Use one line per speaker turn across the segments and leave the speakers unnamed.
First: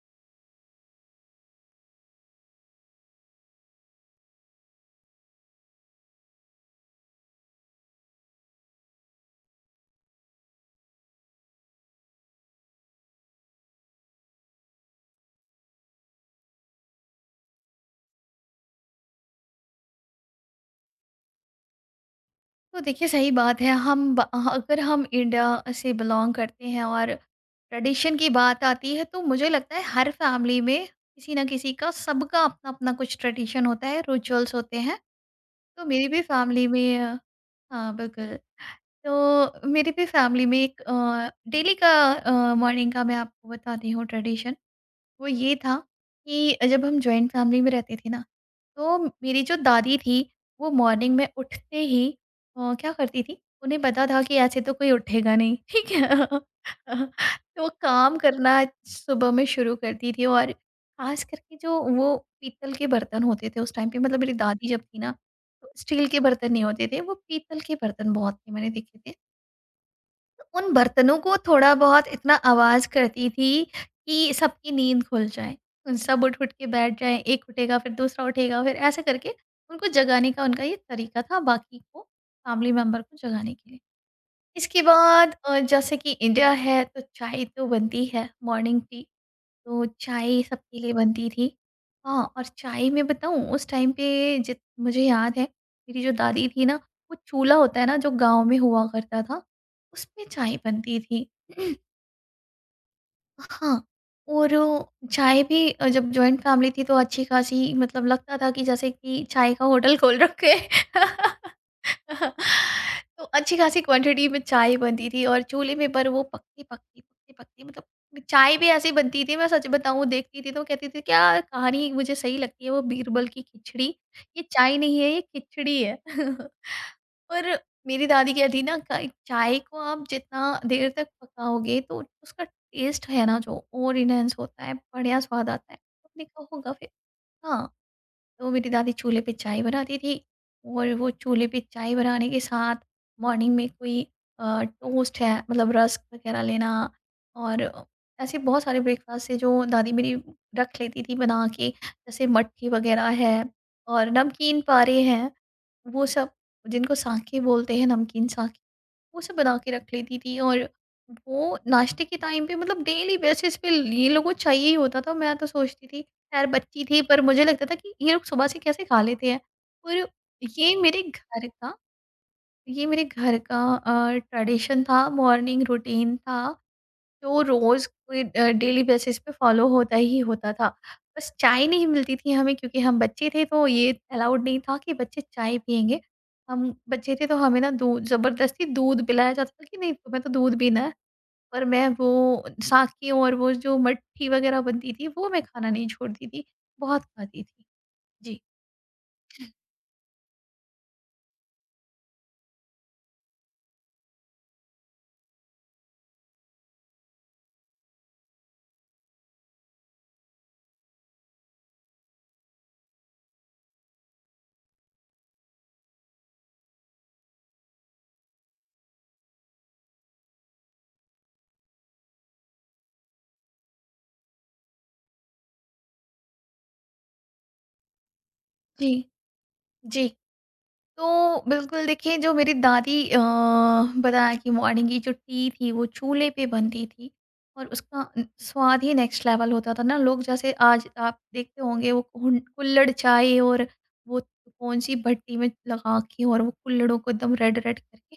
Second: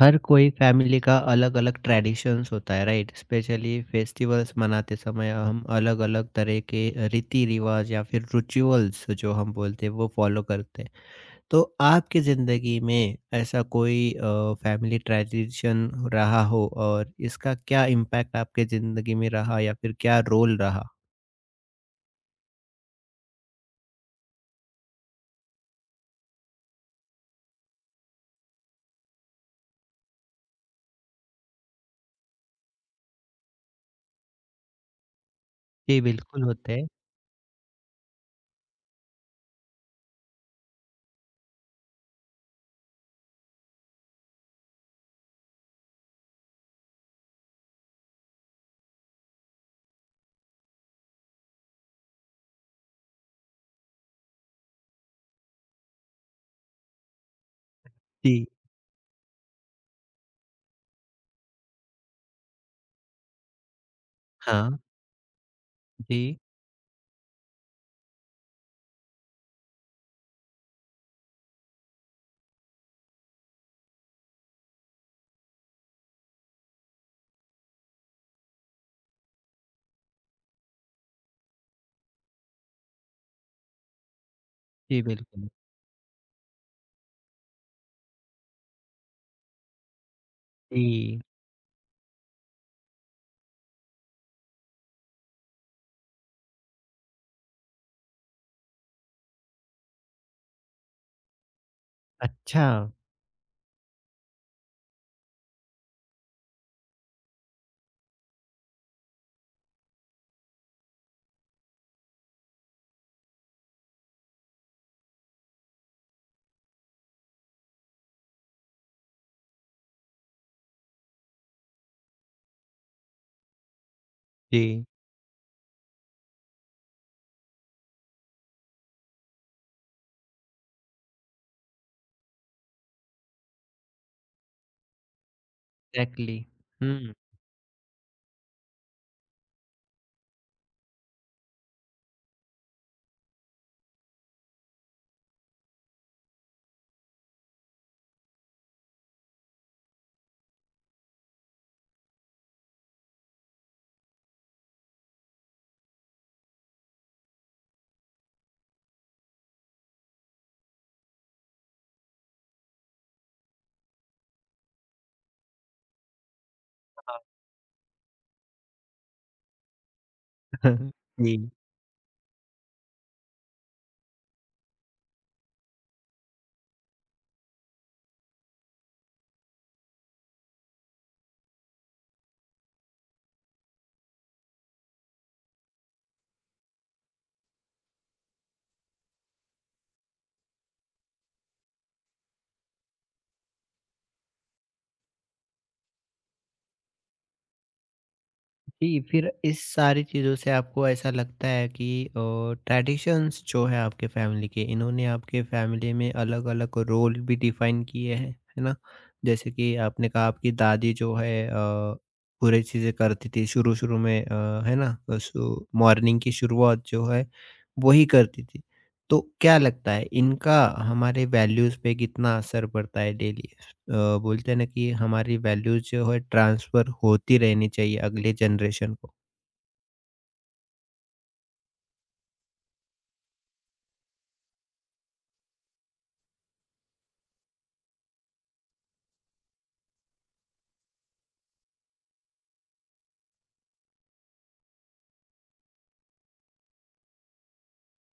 हर कोई फैमिली का अलग-अलग ट्रेडिशंस होता है राइट? स्पेशली फेस्टिवल्स मनाते समय हम अलग-अलग तरह के रीति-रिवाज या फिर रिचुअल्स जो हम बोलते हैं वो फॉलो करते हैं। तो आपकी ज़िंदगी में ऐसा कोई फैमिली ट्रेडिशन रहा हो और इसका क्या इम्पैक्ट आपके ज़िंदगी में रहा या फिर क्या रोल रहा?
तो देखिए सही बात है। अगर हम इंडिया से बिलोंग करते हैं और ट्रेडिशन की बात आती है तो मुझे लगता है हर फैमिली में किसी ना किसी का सबका अपना अपना कुछ ट्रेडिशन होता है, रिचुअल्स होते हैं। तो
जी,
मेरी भी
बिल्कुल
फैमिली
होते हैं।
में हाँ बिल्कुल, तो मेरी भी फैमिली में एक डेली का मॉर्निंग का मैं आपको बताती हूँ ट्रेडिशन। वो ये था कि जब हम जॉइंट फैमिली में रहते थे ना, तो मेरी जो दादी थी, वो मॉर्निंग में उठते ही क्या करती थी, उन्हें पता था कि ऐसे तो कोई उठेगा नहीं, ठीक है? तो काम
जी,
करना सुबह में शुरू करती थी, और ख़ास करके जो वो पीतल के बर्तन होते थे उस टाइम पे, मतलब मेरी दादी
हाँ,
जब थी ना, तो स्टील के
जी,
बर्तन नहीं होते थे, वो पीतल के बर्तन बहुत थे, मैंने देखे थे। उन बर्तनों को थोड़ा-बहुत इतना आवाज़ करती थी कि सबकी नींद खुल जाए। उन सब उठ-उठ के बैठ जाएँ, एक उठेगा फिर दूसरा उठेगा, फिर ऐसे करके उनको जगाने का उनका ये तरीका था, बाकी को फैमिली मेंबर को जगाने के लिए। इसके
जी,
बाद
बिल्कुल।
जैसे कि इंडिया है तो चाय तो बनती है, मॉर्निंग टी। तो चाय सबके लिए
जी,
बनती थी। हाँ, और चाय में बताऊँ, उस टाइम पे जित मुझे याद है, मेरी जो दादी थी ना, वो चूल्हा होता है ना जो गाँव में हुआ करता था, उसमें चाय बनती थी।
अच्छा,
हाँ, और वो चाय भी, जब जॉइंट फैमिली थी तो अच्छी खासी, मतलब लगता था कि जैसे कि चाय का होटल खोल रखे है। तो अच्छी खासी क्वांटिटी में चाय बनती थी, और चूल्हे में पर वो पकती पकती, मतलब चाय भी ऐसी बनती थी, मैं सच बताऊँ देखती थी तो कहती थी, क्या कहानी मुझे सही लगती है वो बीरबल की खिचड़ी। ये चाय
जी,
नहीं है, ये खिचड़ी है। और मेरी दादी कहती ना चाय को आप जितना देर तक पकाओगे तो उसका टेस्ट है ना जो, और इन्हेंस होता है, बढ़िया स्वाद आता है। आपने
एग्ज़ैक्टली।
कहा होगा फिर।
हुँ,
हाँ, तो मेरी दादी चूल्हे पे चाय बनाती थी, और वो चूल्हे पे चाय बनाने के साथ मॉर्निंग में कोई टोस्ट है, मतलब रस्क वग़ैरह लेना। और ऐसे बहुत सारे ब्रेकफ़ास्ट थे जो दादी मेरी रख लेती थी बना के, जैसे मट्ठी वग़ैरह है और नमकीन पारे हैं, वो सब जिनको साके बोलते हैं, नमकीन सा। वो सब बना के रख लेती थी, और वो नाश्ते के टाइम पे, मतलब डेली बेसिस पे ये लोगों को चाहिए ही होता था। मैं तो सोचती थी, खैर बच्ची थी, पर
हाँ।
मुझे लगता था कि ये लोग सुबह से कैसे खा लेते हैं। और ये मेरे
जी।
घर का ये मेरे घर का ट्रेडिशन था, मॉर्निंग रूटीन था, जो रोज़ कोई डेली बेसिस पे फॉलो होता ही होता था। बस चाय नहीं मिलती थी हमें, क्योंकि हम बच्चे थे तो ये अलाउड नहीं था कि बच्चे चाय पिएँगे। हम बच्चे थे तो हमें ना दूध, ज़बरदस्ती दूध पिलाया जाता था कि नहीं तुम्हें तो दूध पीना है। पर मैं वो साके और वो जो मट्ठी वग़ैरह बनती थी वो मैं खाना नहीं छोड़ती थी, बहुत खाती थी। जी।
जी, फिर इस सारी चीज़ों से आपको ऐसा लगता है कि ट्रेडिशंस जो है आपके फैमिली के इन्होंने आपके फैमिली में अलग-अलग रोल भी डिफाइन किए हैं, है ना? जैसे कि आपने कहा आपकी दादी जो है पूरी चीज़ें करती थी शुरू-शुरू में है ना? अ, सु मॉर्निंग की शुरुआत जो है वही करती थी। तो क्या लगता है इनका हमारे वैल्यूज़ पे कितना असर पड़ता है डेली? बोलते हैं ना कि हमारी वैल्यूज़ जो है ट्रांसफ़र होती रहनी चाहिए अगली जनरेशन
जी,
को।
जी। तो बिल्कुल देखिए, जो मेरी दादी बताया कि मॉर्निंग की जो टी थी वो चूल्हे पे बनती थी, और उसका स्वाद ही नेक्स्ट लेवल होता था ना। लोग जैसे आज आप देखते होंगे वो कुल्हड़ चाय, और वो कौन सी भट्टी में लगा के, और वो कुल्हड़ों को एकदम रेड रेड करके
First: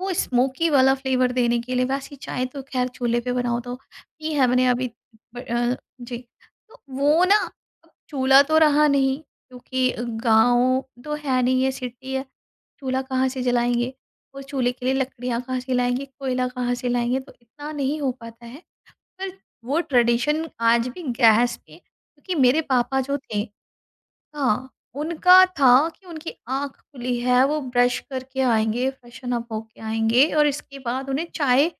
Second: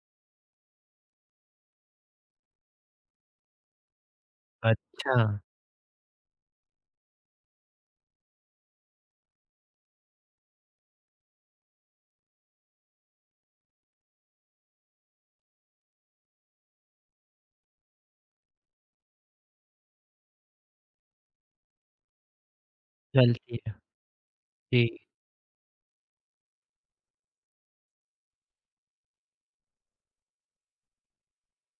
वो स्मोकी वाला फ्लेवर देने के लिए, वैसी चाय तो खैर चूल्हे पे बनाओ तो पी है मैंने अभी।
अच्छा,
जी। तो वो ना, अब चूल्हा तो रहा नहीं, क्योंकि गाँव तो है नहीं, ये सिटी है, चूल्हा कहाँ से जलाएँगे? और चूल्हे के लिए लकड़ियाँ कहाँ से लाएँगे? कोयला कहाँ से लाएँगे? तो इतना नहीं हो पाता है। पर वो ट्रेडिशन आज भी गैस पे, क्योंकि मेरे पापा जो थे,
चलती है।
हाँ,
जी,
उनका था कि उनकी आँख खुली है, वो ब्रश करके आएँगे, फ्रेशन अप होके आएँगे, और इसके बाद उन्हें चाय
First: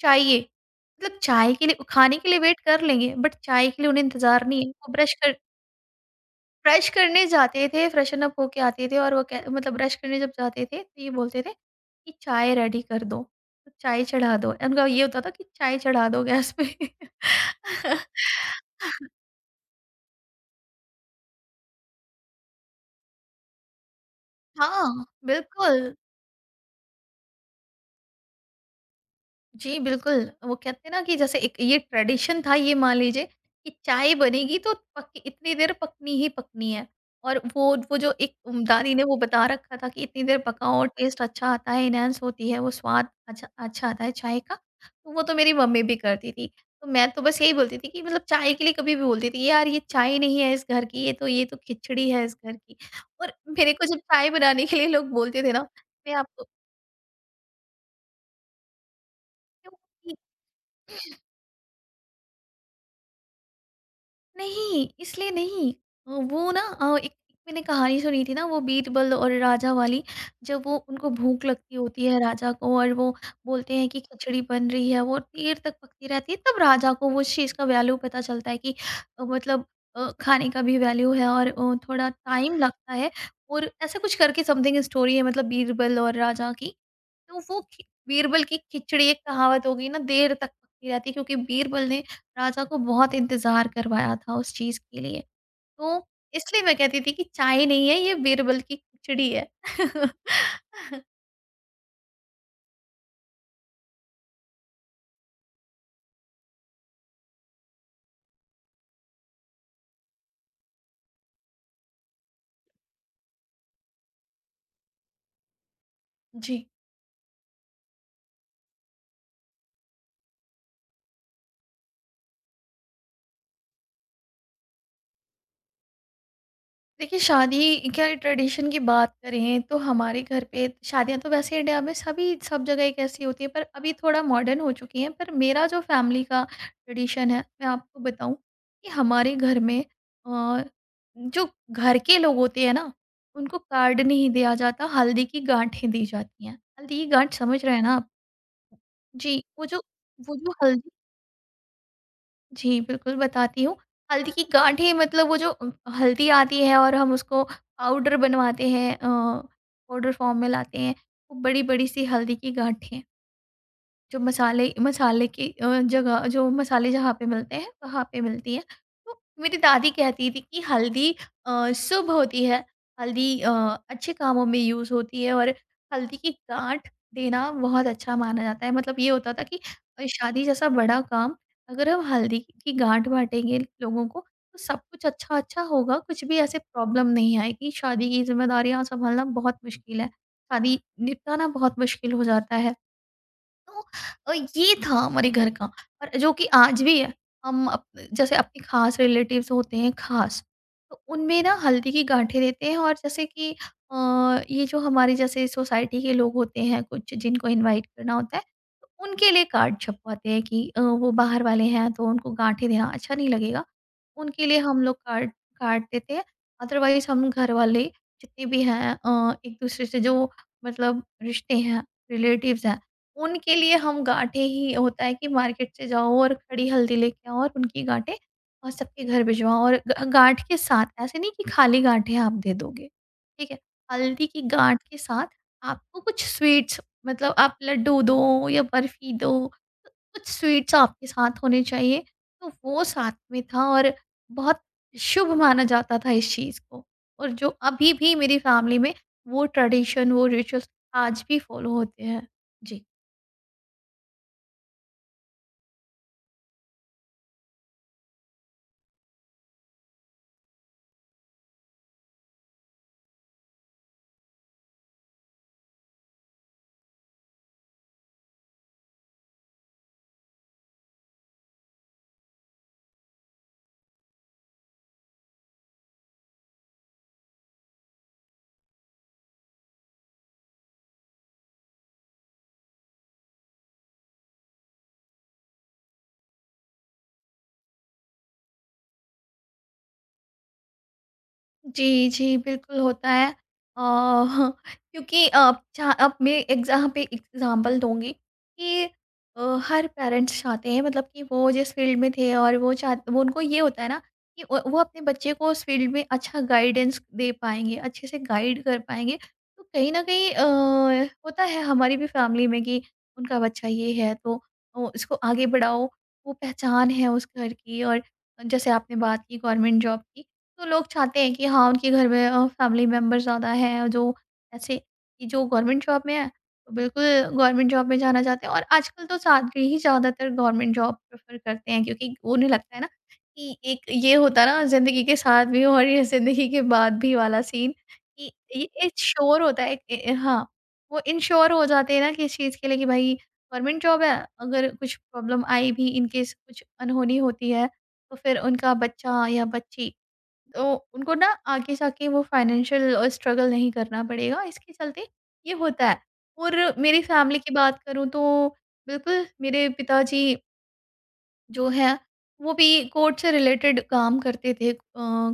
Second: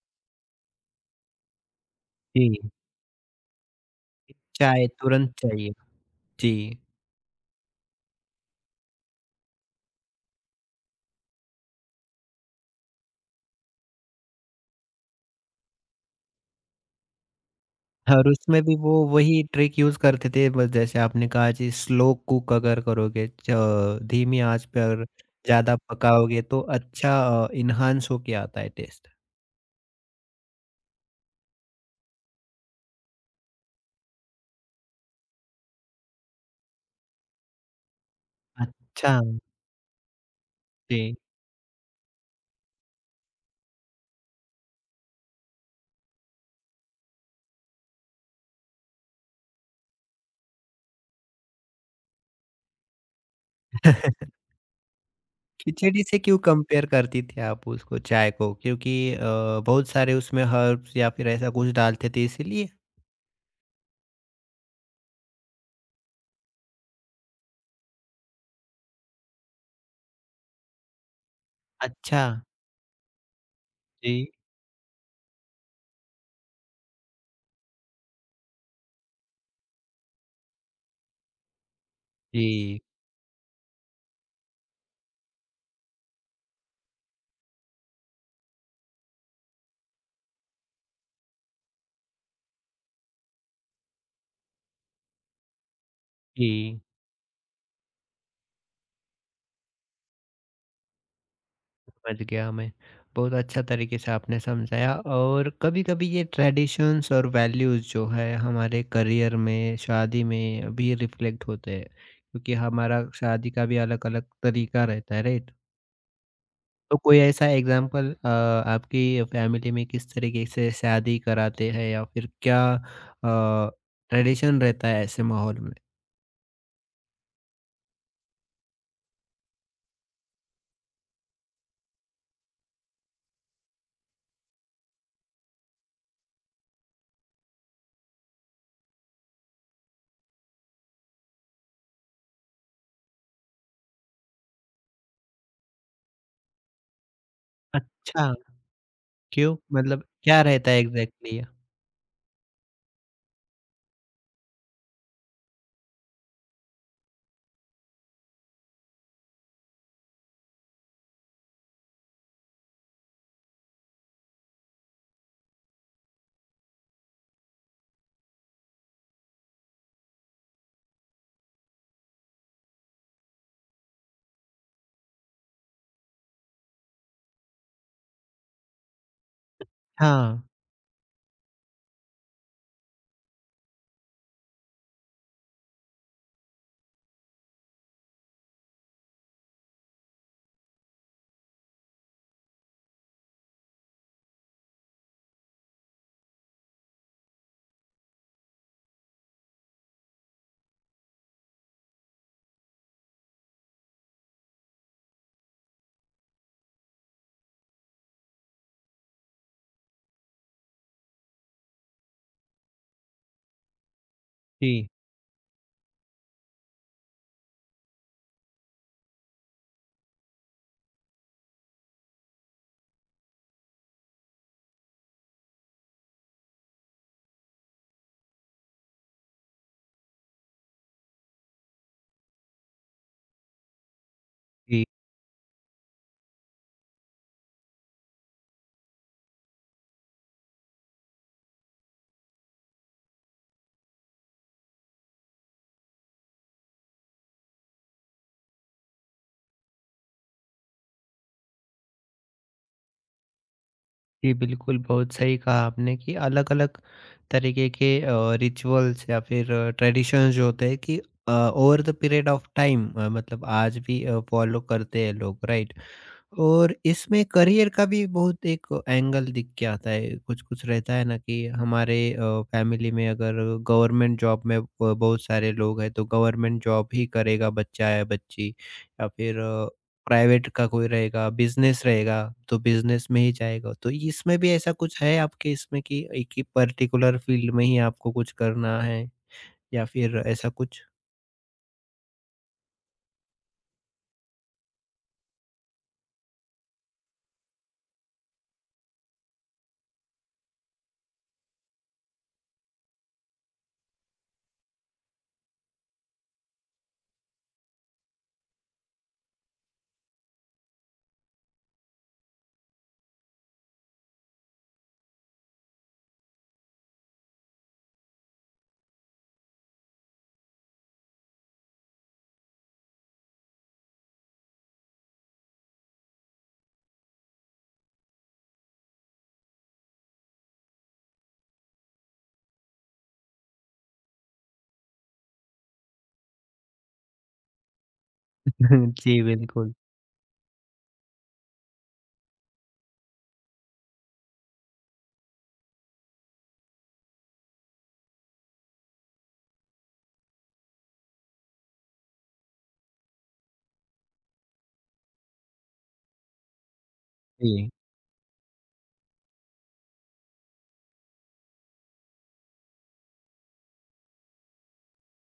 चाहिए। मतलब चाय के लिए, खाने के लिए वेट
जी।
कर लेंगे बट चाय के लिए उन्हें इंतज़ार नहीं है।
चाय
वो ब्रश
तुरंत
कर
चाहिए। जी,
ब्रश करने जाते थे, फ्रेशन अप होके आते थे, और वो कह मतलब ब्रश करने जब जाते थे, तो ये बोलते थे कि चाय रेडी कर दो, तो चाय चढ़ा दो। उनका ये होता था कि चाय चढ़ा दो गैस पे।
और उसमें भी वो वही ट्रिक यूज़ करते थे बस जैसे आपने कहा जी स्लो कुक अगर करोगे च धीमी आँच
हाँ,
पर ज़्यादा
बिल्कुल।
पकाओगे तो अच्छा एन्हांस होके आता है टेस्ट।
जी, बिल्कुल। वो कहते हैं ना कि, जैसे एक ये ट्रेडिशन था, ये मान लीजिए कि चाय बनेगी तो पक इतनी देर पकनी ही पकनी है। और वो जो एक दादी ने
अच्छा,
वो बता रखा था कि इतनी देर पकाओ
जी।
टेस्ट अच्छा आता है, एनहांस होती है, वो स्वाद अच्छा अच्छा आता है चाय का। तो वो तो मेरी मम्मी भी करती थी। तो मैं तो बस यही बोलती थी कि, मतलब चाय के लिए कभी भी बोलती थी, "यार ये चाय नहीं है इस घर की, ये तो खिचड़ी है इस घर की।" और मेरे को जब चाय बनाने के लिए लोग बोलते थे ना,
खिचड़ी
मैं
से क्यों
आपको
कंपेयर करती थी आप उसको चाय को? क्योंकि बहुत सारे उसमें हर्ब्स या फिर ऐसा कुछ डालते थे इसीलिए?
नहीं, इसलिए नहीं। वो ना अ, एक एक मैंने कहानी सुनी थी ना, वो बीरबल और राजा वाली, जब वो उनको भूख लगती होती है
अच्छा,
राजा को, और वो बोलते हैं कि
जी,
खिचड़ी बन रही है, वो देर तक पकती रहती है, तब राजा को उस चीज़ का वैल्यू पता चलता है कि मतलब खाने का भी वैल्यू है, और थोड़ा टाइम
जी,
लगता है, और ऐसा कुछ करके समथिंग स्टोरी है, मतलब बीरबल और राजा की। तो वो खि बीरबल की खिचड़ी एक कहावत हो गई ना, देर तक पकती रहती है, क्योंकि बीरबल ने राजा को बहुत इंतज़ार करवाया था उस चीज़ के लिए। तो इसलिए मैं
जी।
कहती थी कि चाय नहीं है ये, बीरबल की खिचड़ी है।
समझ गया मैं। बहुत अच्छा तरीके से आपने समझाया और कभी-कभी ये ट्रेडिशंस और वैल्यूज़ जो है हमारे करियर में, शादी में भी रिफ्लेक्ट होते हैं। क्योंकि हमारा शादी का भी अलग-अलग तरीका रहता है, राइट?
जी।
तो कोई ऐसा एग्जाम्पल आपकी फैमिली में किस तरीके से शादी कराते हैं या फिर क्या ट्रेडिशन रहता है ऐसे माहौल में?
देखिए शादी क्या, ट्रेडिशन की बात करें तो हमारे घर पे शादियां तो वैसे इंडिया में सभी सब जगह एक ऐसी होती है, पर अभी थोड़ा मॉडर्न हो चुकी हैं, पर मेरा जो फैमिली का ट्रेडिशन है मैं आपको बताऊं कि हमारे घर में अ, जो घर के लोग होते हैं ना, उनको कार्ड नहीं दिया जाता, हल्दी की गांठें दी जाती हैं। हल्दी की गांठ समझ रहे हैं ना आप?
अच्छा,
जी,
क्यों?
वो जो
मतलब
वो
क्या
जो
रहता है
हल्दी,
एग्ज़ैक्टली?
जी, बिल्कुल बताती हूँ। हल्दी की गाँठें मतलब वो जो हल्दी आती है, और हम उसको पाउडर बनवाते हैं, पाउडर फ़ॉर्म में लाते हैं, वो बड़ी-बड़ी सी हल्दी की गाँठें। जो मसाले मसाले की अ, जगह जो मसाले जहाँ पे मिलते हैं वहाँ पे मिलती है। तो मेरी दादी कहती थी कि हल्दी शुभ होती है, हल्दी अच्छे कामों में यूज़ होती है, और हल्दी की गाँठ देना बहुत अच्छा माना जाता है। मतलब ये होता था कि
हाँ,
शादी जैसा बड़ा काम, अगर हम हल्दी की गाँठ बाँटेंगे लोगों को तो सब कुछ अच्छा-अच्छा होगा, कुछ भी ऐसे प्रॉब्लम नहीं आएगी। शादी की ज़िम्मेदारियाँ सँभालना बहुत मुश्किल है, शादी निपटाना बहुत मुश्किल हो जाता है। तो ये था हमारे घर का, और जो कि आज भी है। हम अप जैसे अपने खास रिलेटिव्स होते हैं खास, तो उनमें ना हल्दी की गाँठें देते हैं, और जैसे कि अ, ये जो हमारे जैसे सोसाइटी के लोग होते हैं कुछ जिनको इनवाइट करना होता है, तो उनके लिए कार्ड छपवाते हैं कि वो बाहर वाले हैं तो उनको गाँठें देना अच्छा नहीं लगेगा। उनके लिए हम
जी,
लोग कार्ड कार्ड देते हैं। अदरवाइज़ हम घर वाले जितने भी हैं एक-दूसरे से जो मतलब रिश्ते हैं, रिलेटिव्स हैं, उनके लिए हम गाँठें ही होता है कि मार्केट से जाओ और खड़ी हल्दी लेके आओ और उनकी गाँठें और सबके घर भिजवाओ, और ग गाँठ के साथ, ऐसे नहीं कि खाली गाँठें आप दे दोगे, ठीक है? हल्दी की गाँठ
जी,
के साथ आपको कुछ स्वीट्स मतलब आप लड्डू दो या बर्फी दो, तो कुछ स्वीट्स आपके साथ होने चाहिए, तो वो साथ में था और बहुत शुभ माना जाता था इस चीज़ को। और जो अभी भी मेरी फैमिली में वो ट्रेडिशन, वो रिचुअल्स आज भी फॉलो होते हैं। जी।
जी, बिल्कुल, बहुत सही कहा आपने कि अलग-अलग तरीके के रिचुअल्स या फिर ट्रेडिशंस जो होते हैं कि over the period of time मतलब आज भी फॉलो करते हैं लोग, राइट? और इसमें करियर का भी बहुत एक एंगल दिख के आता है कुछ-कुछ रहता है ना कि हमारे फैमिली में अगर गवर्नमेंट जॉब में बहुत सारे लोग हैं तो गवर्नमेंट जॉब ही करेगा बच्चा या बच्ची या फिर प्राइवेट का कोई रहेगा, बिज़नेस रहेगा तो बिज़नेस में ही जाएगा। तो इसमें भी ऐसा कुछ है आपके इसमें कि एक ही पर्टिकुलर फील्ड में ही आपको कुछ करना है या फिर ऐसा कुछ?
जी, जी, बिल्कुल होता है। क्योंकि अब जहाँ अब मैं एक जहाँ पे एग्ज़ाम्पल दूँगी कि अ, हर पेरेंट्स चाहते हैं मतलब कि वो जिस फ़ील्ड में थे और वो उनको ये होता है ना कि वो अपने बच्चे को उस फ़ील्ड में अच्छा गाइडेंस दे पाएँगे, अच्छे से गाइड कर पाएँगे। तो कहीं न कहीं होता है हमारी भी फ़ैमिली में कि उनका बच्चा ये है तो इसको आगे बढ़ाओ, वो पहचान है उस घर की। और जैसे आपने बात की गवर्नमेंट जॉब की, तो लोग चाहते हैं कि हाँ, उनके घर में फैमिली मेंबर ज़्यादा हैं जो ऐसे कि जो गवर्नमेंट जॉब में है, तो बिल्कुल गवर्नमेंट जॉब में जाना चाहते हैं। और आजकल तो छात्र ही ज़्यादातर गवर्नमेंट जॉब प्रेफ़र करते हैं क्योंकि उन्हें लगता है ना कि एक ये होता है ना ज़िंदगी के साथ भी और ये ज़िंदगी के बाद भी वाला सीन। कि ये एक
जी,
श्योर होता है
बिल्कुल।
ए ए हाँ, वो इनश्योर हो जाते हैं ना कि इस चीज़ के लिए कि भाई गवर्नमेंट जॉब है, अगर कुछ प्रॉब्लम आई भी इन केस कुछ अनहोनी होती है, तो फिर उनका बच्चा या बच्ची, तो उनको ना आगे जाके वो फाइनेंशियल स्ट्रगल नहीं करना पड़ेगा, इसके चलते ये होता है। और मेरी फैमिली की
जी,
बात करूँ तो बिल्कुल मेरे पिताजी जो है, वो भी कोर्ट से रिलेटेड काम करते थे,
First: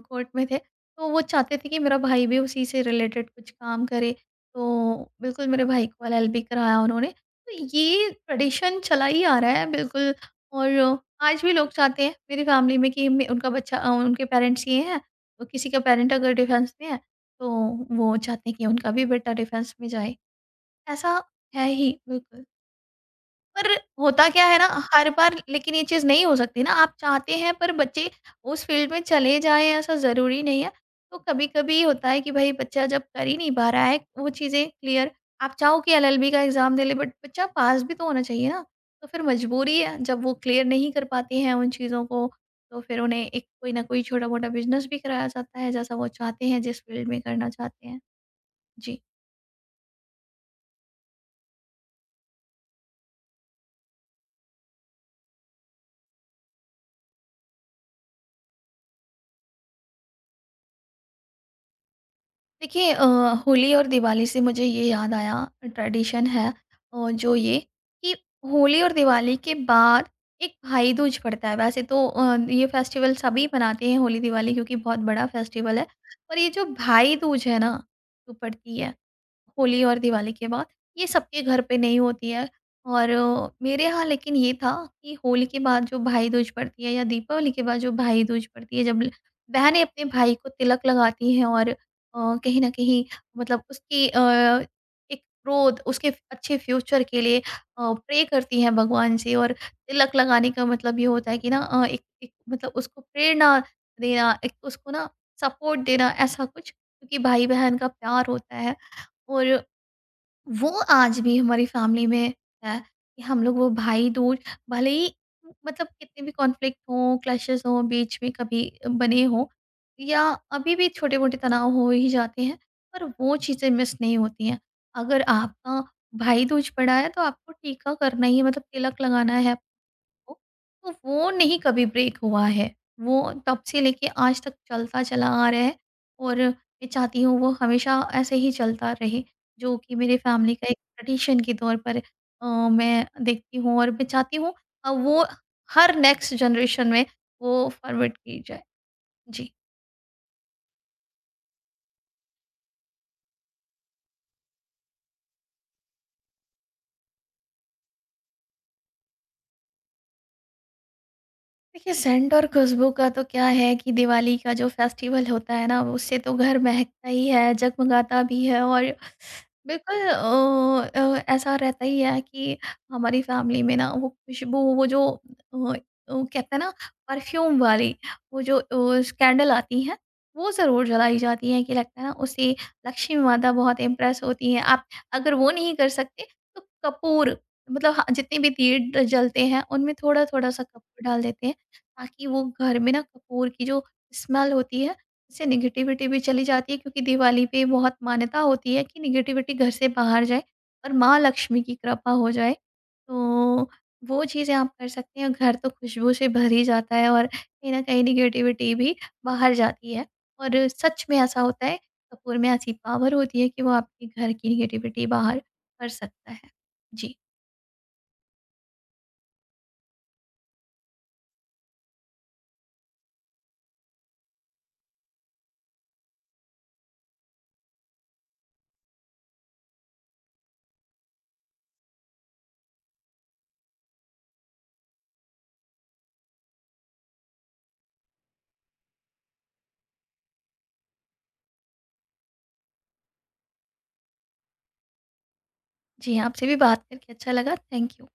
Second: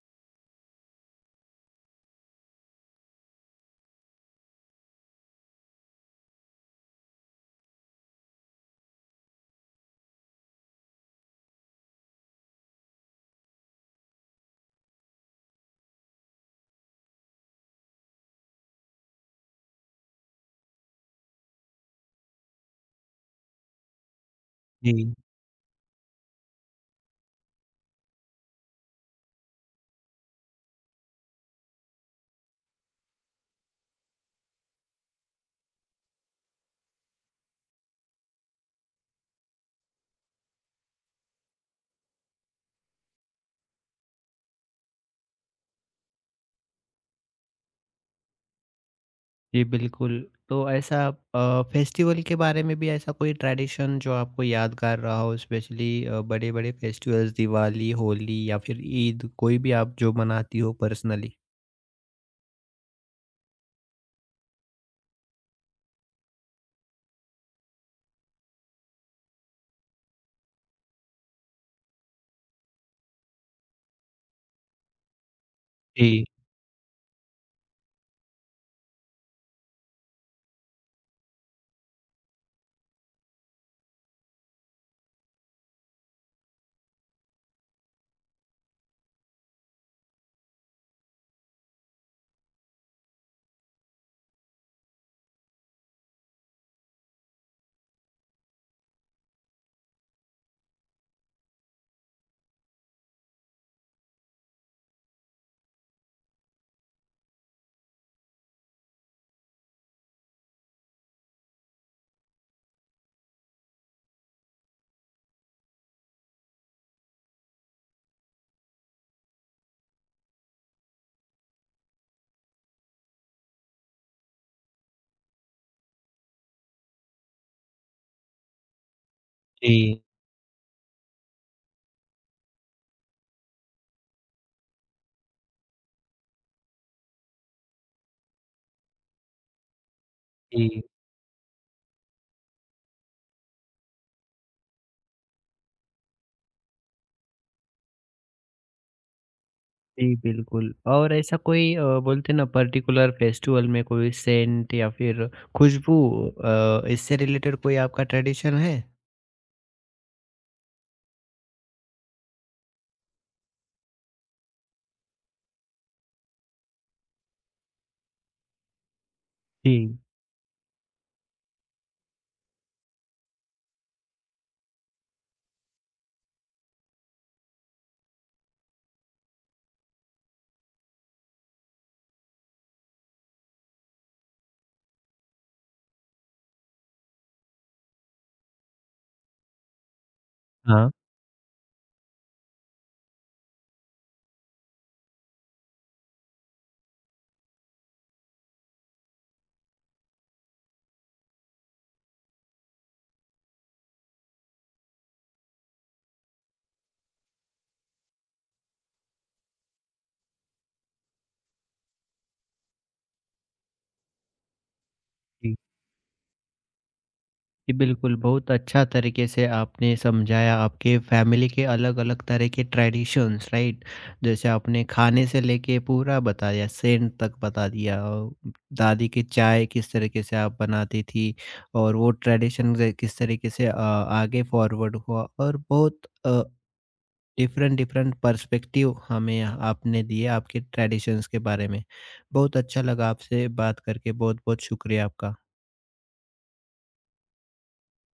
कोर्ट में थे। तो वो चाहते थे कि मेरा भाई भी उसी से रिलेटेड कुछ काम करे, तो बिल्कुल मेरे भाई को एलएलबी कराया उन्होंने। तो ये ट्रेडिशन चला ही आ रहा है बिल्कुल। और आज भी लोग चाहते हैं मेरी फ़ैमिली में कि मे उनका बच्चा, उनके पेरेंट्स ये हैं, तो किसी का पेरेंट अगर डिफेंस में है, तो वो चाहते हैं कि उनका भी बेटा डिफेंस में जाए। ऐसा है ही, बिल्कुल। पर होता क्या है ना, हर
जी।
बार लेकिन ये चीज़ नहीं हो सकती ना। आप चाहते हैं पर बच्चे उस फील्ड में चले जाएँ ऐसा ज़रूरी नहीं है। तो कभी-कभी होता है कि भाई बच्चा जब कर ही नहीं पा रहा है वो चीज़ें क्लियर, आप चाहो कि एलएलबी का एग्ज़ाम दे ले बट बच्चा पास भी तो होना चाहिए ना। तो फिर मजबूरी है, जब वो क्लियर नहीं कर पाते हैं उन चीज़ों को तो फिर उन्हें एक कोई ना कोई छोटा-मोटा बिज़नेस भी कराया जाता है जैसा वो चाहते हैं जिस फील्ड में करना चाहते हैं। जी।
जी, बिल्कुल। तो ऐसा फेस्टिवल के बारे में भी ऐसा कोई ट्रेडिशन जो आपको यादगार रहा हो स्पेशली बड़े-बड़े फेस्टिवल्स दिवाली, होली या फिर ईद कोई भी आप जो मनाती हो पर्सनली?
देखिए होली और दिवाली से मुझे ये याद आया। ट्रेडिशन है जो ये कि होली और दिवाली के बाद एक भाई दूज पड़ता है। वैसे तो ये फेस्टिवल सभी मनाते हैं होली दिवाली क्योंकि बहुत बड़ा फेस्टिवल है,
जी,
पर ये जो भाई दूज है ना जो पड़ती है होली और दिवाली के बाद, ये सबके घर पे नहीं होती है। और मेरे यहाँ लेकिन ये था कि होली के बाद जो भाई दूज पड़ती है या दीपावली के बाद जो भाई दूज पड़ती है, जब बहनें अपने भाई को तिलक लगाती हैं और कहीं ना कहीं मतलब उसकी एक ग्रोथ उसके अच्छे फ्यूचर के लिए प्रे करती हैं भगवान से। और तिलक लगाने का मतलब ये होता है कि ना एक मतलब उसको प्रेरणा देना, एक उसको ना सपोर्ट देना, ऐसा कुछ क्योंकि भाई बहन का प्यार होता है। और वो आज भी हमारी फैमिली में है कि हम लोग वो भाई-दूज, भले ही मतलब कितने भी कॉन्फ्लिक्ट हों, क्लैशेस हों, बीच में कभी बने हों या अभी भी छोटे-मोटे तनाव हो ही जाते हैं, पर वो चीज़ें मिस नहीं होती हैं। अगर आपका भाई-दूज पड़ा है तो आपको टीका करना ही है, मतलब तिलक लगाना है
जी,
को, तो वो नहीं कभी ब्रेक हुआ है। वो तब से लेके आज तक चलता चला आ रहा है और मैं चाहती हूँ वो हमेशा ऐसे ही चलता रहे, जो कि मेरे फैमिली का एक
जी।
ट्रेडिशन के तौर पर मैं देखती हूँ। और मैं चाहती हूँ वो हर नेक्स्ट जनरेशन में वो फॉरवर्ड की जाए। जी।
जी, बिल्कुल और ऐसा कोई बोलते हैं ना पर्टिकुलर फेस्टिवल में कोई सेंट या फिर खुशबू इससे रिलेटेड कोई आपका ट्रेडिशन है?
देखिए सेंट और खुशबू का तो क्या है कि दिवाली का जो फेस्टिवल होता है ना उससे तो घर महकता ही है, जगमगाता भी है। और
जी,
बिल्कुल, ऐसा रहता ही है कि हमारी फैमिली में ना वो खुशबू, वो जो कहते हैं ना परफ्यूम वाली वो जो कैंडल आती है वो ज़रूर जलाई जाती है कि लगता है ना उससे लक्ष्मी माता बहुत इम्प्रेस होती है। आप अगर वो नहीं कर सकते तो कपूर, मतलब हाँ, जितने भी दीप जलते हैं उनमें थोड़ा थोड़ा सा
हाँ।
कपूर डाल देते हैं ताकि वो घर में ना कपूर की जो स्मेल होती है उससे नेगेटिविटी भी चली जाती है। क्योंकि दिवाली पे बहुत मान्यता होती है कि नेगेटिविटी घर से बाहर जाए और माँ लक्ष्मी की कृपा हो जाए, तो वो चीज़ें आप कर सकते हैं। घर तो खुशबू से भर ही जाता है और कहीं ना कहीं नेगेटिविटी भी बाहर जाती है। और सच में ऐसा होता है, कपूर में ऐसी पावर होती है कि वो आपके घर की निगेटिविटी बाहर
जी।
कर सकता है। जी।
जी, बिल्कुल, बहुत अच्छा तरीके से आपने समझाया आपके फैमिली के अलग-अलग तरह के ट्रेडिशंस राइट? जैसे आपने खाने से लेके पूरा बताया, सेंट तक बता दिया औ दादी की चाय किस तरीके से आप बनाती थी और वो ट्रेडिशन ज किस तरीके से आगे फॉरवर्ड हुआ और बहुत अ, डिफरेंट डिफरेंट पर्सपेक्टिव हमें आपने दिए आपके ट्रेडिशंस के बारे में। बहुत अच्छा लगा आपसे बात करके, बहुत-बहुत शुक्रिया आपका।
जी, आपसे भी बात करके अच्छा लगा। Thank you.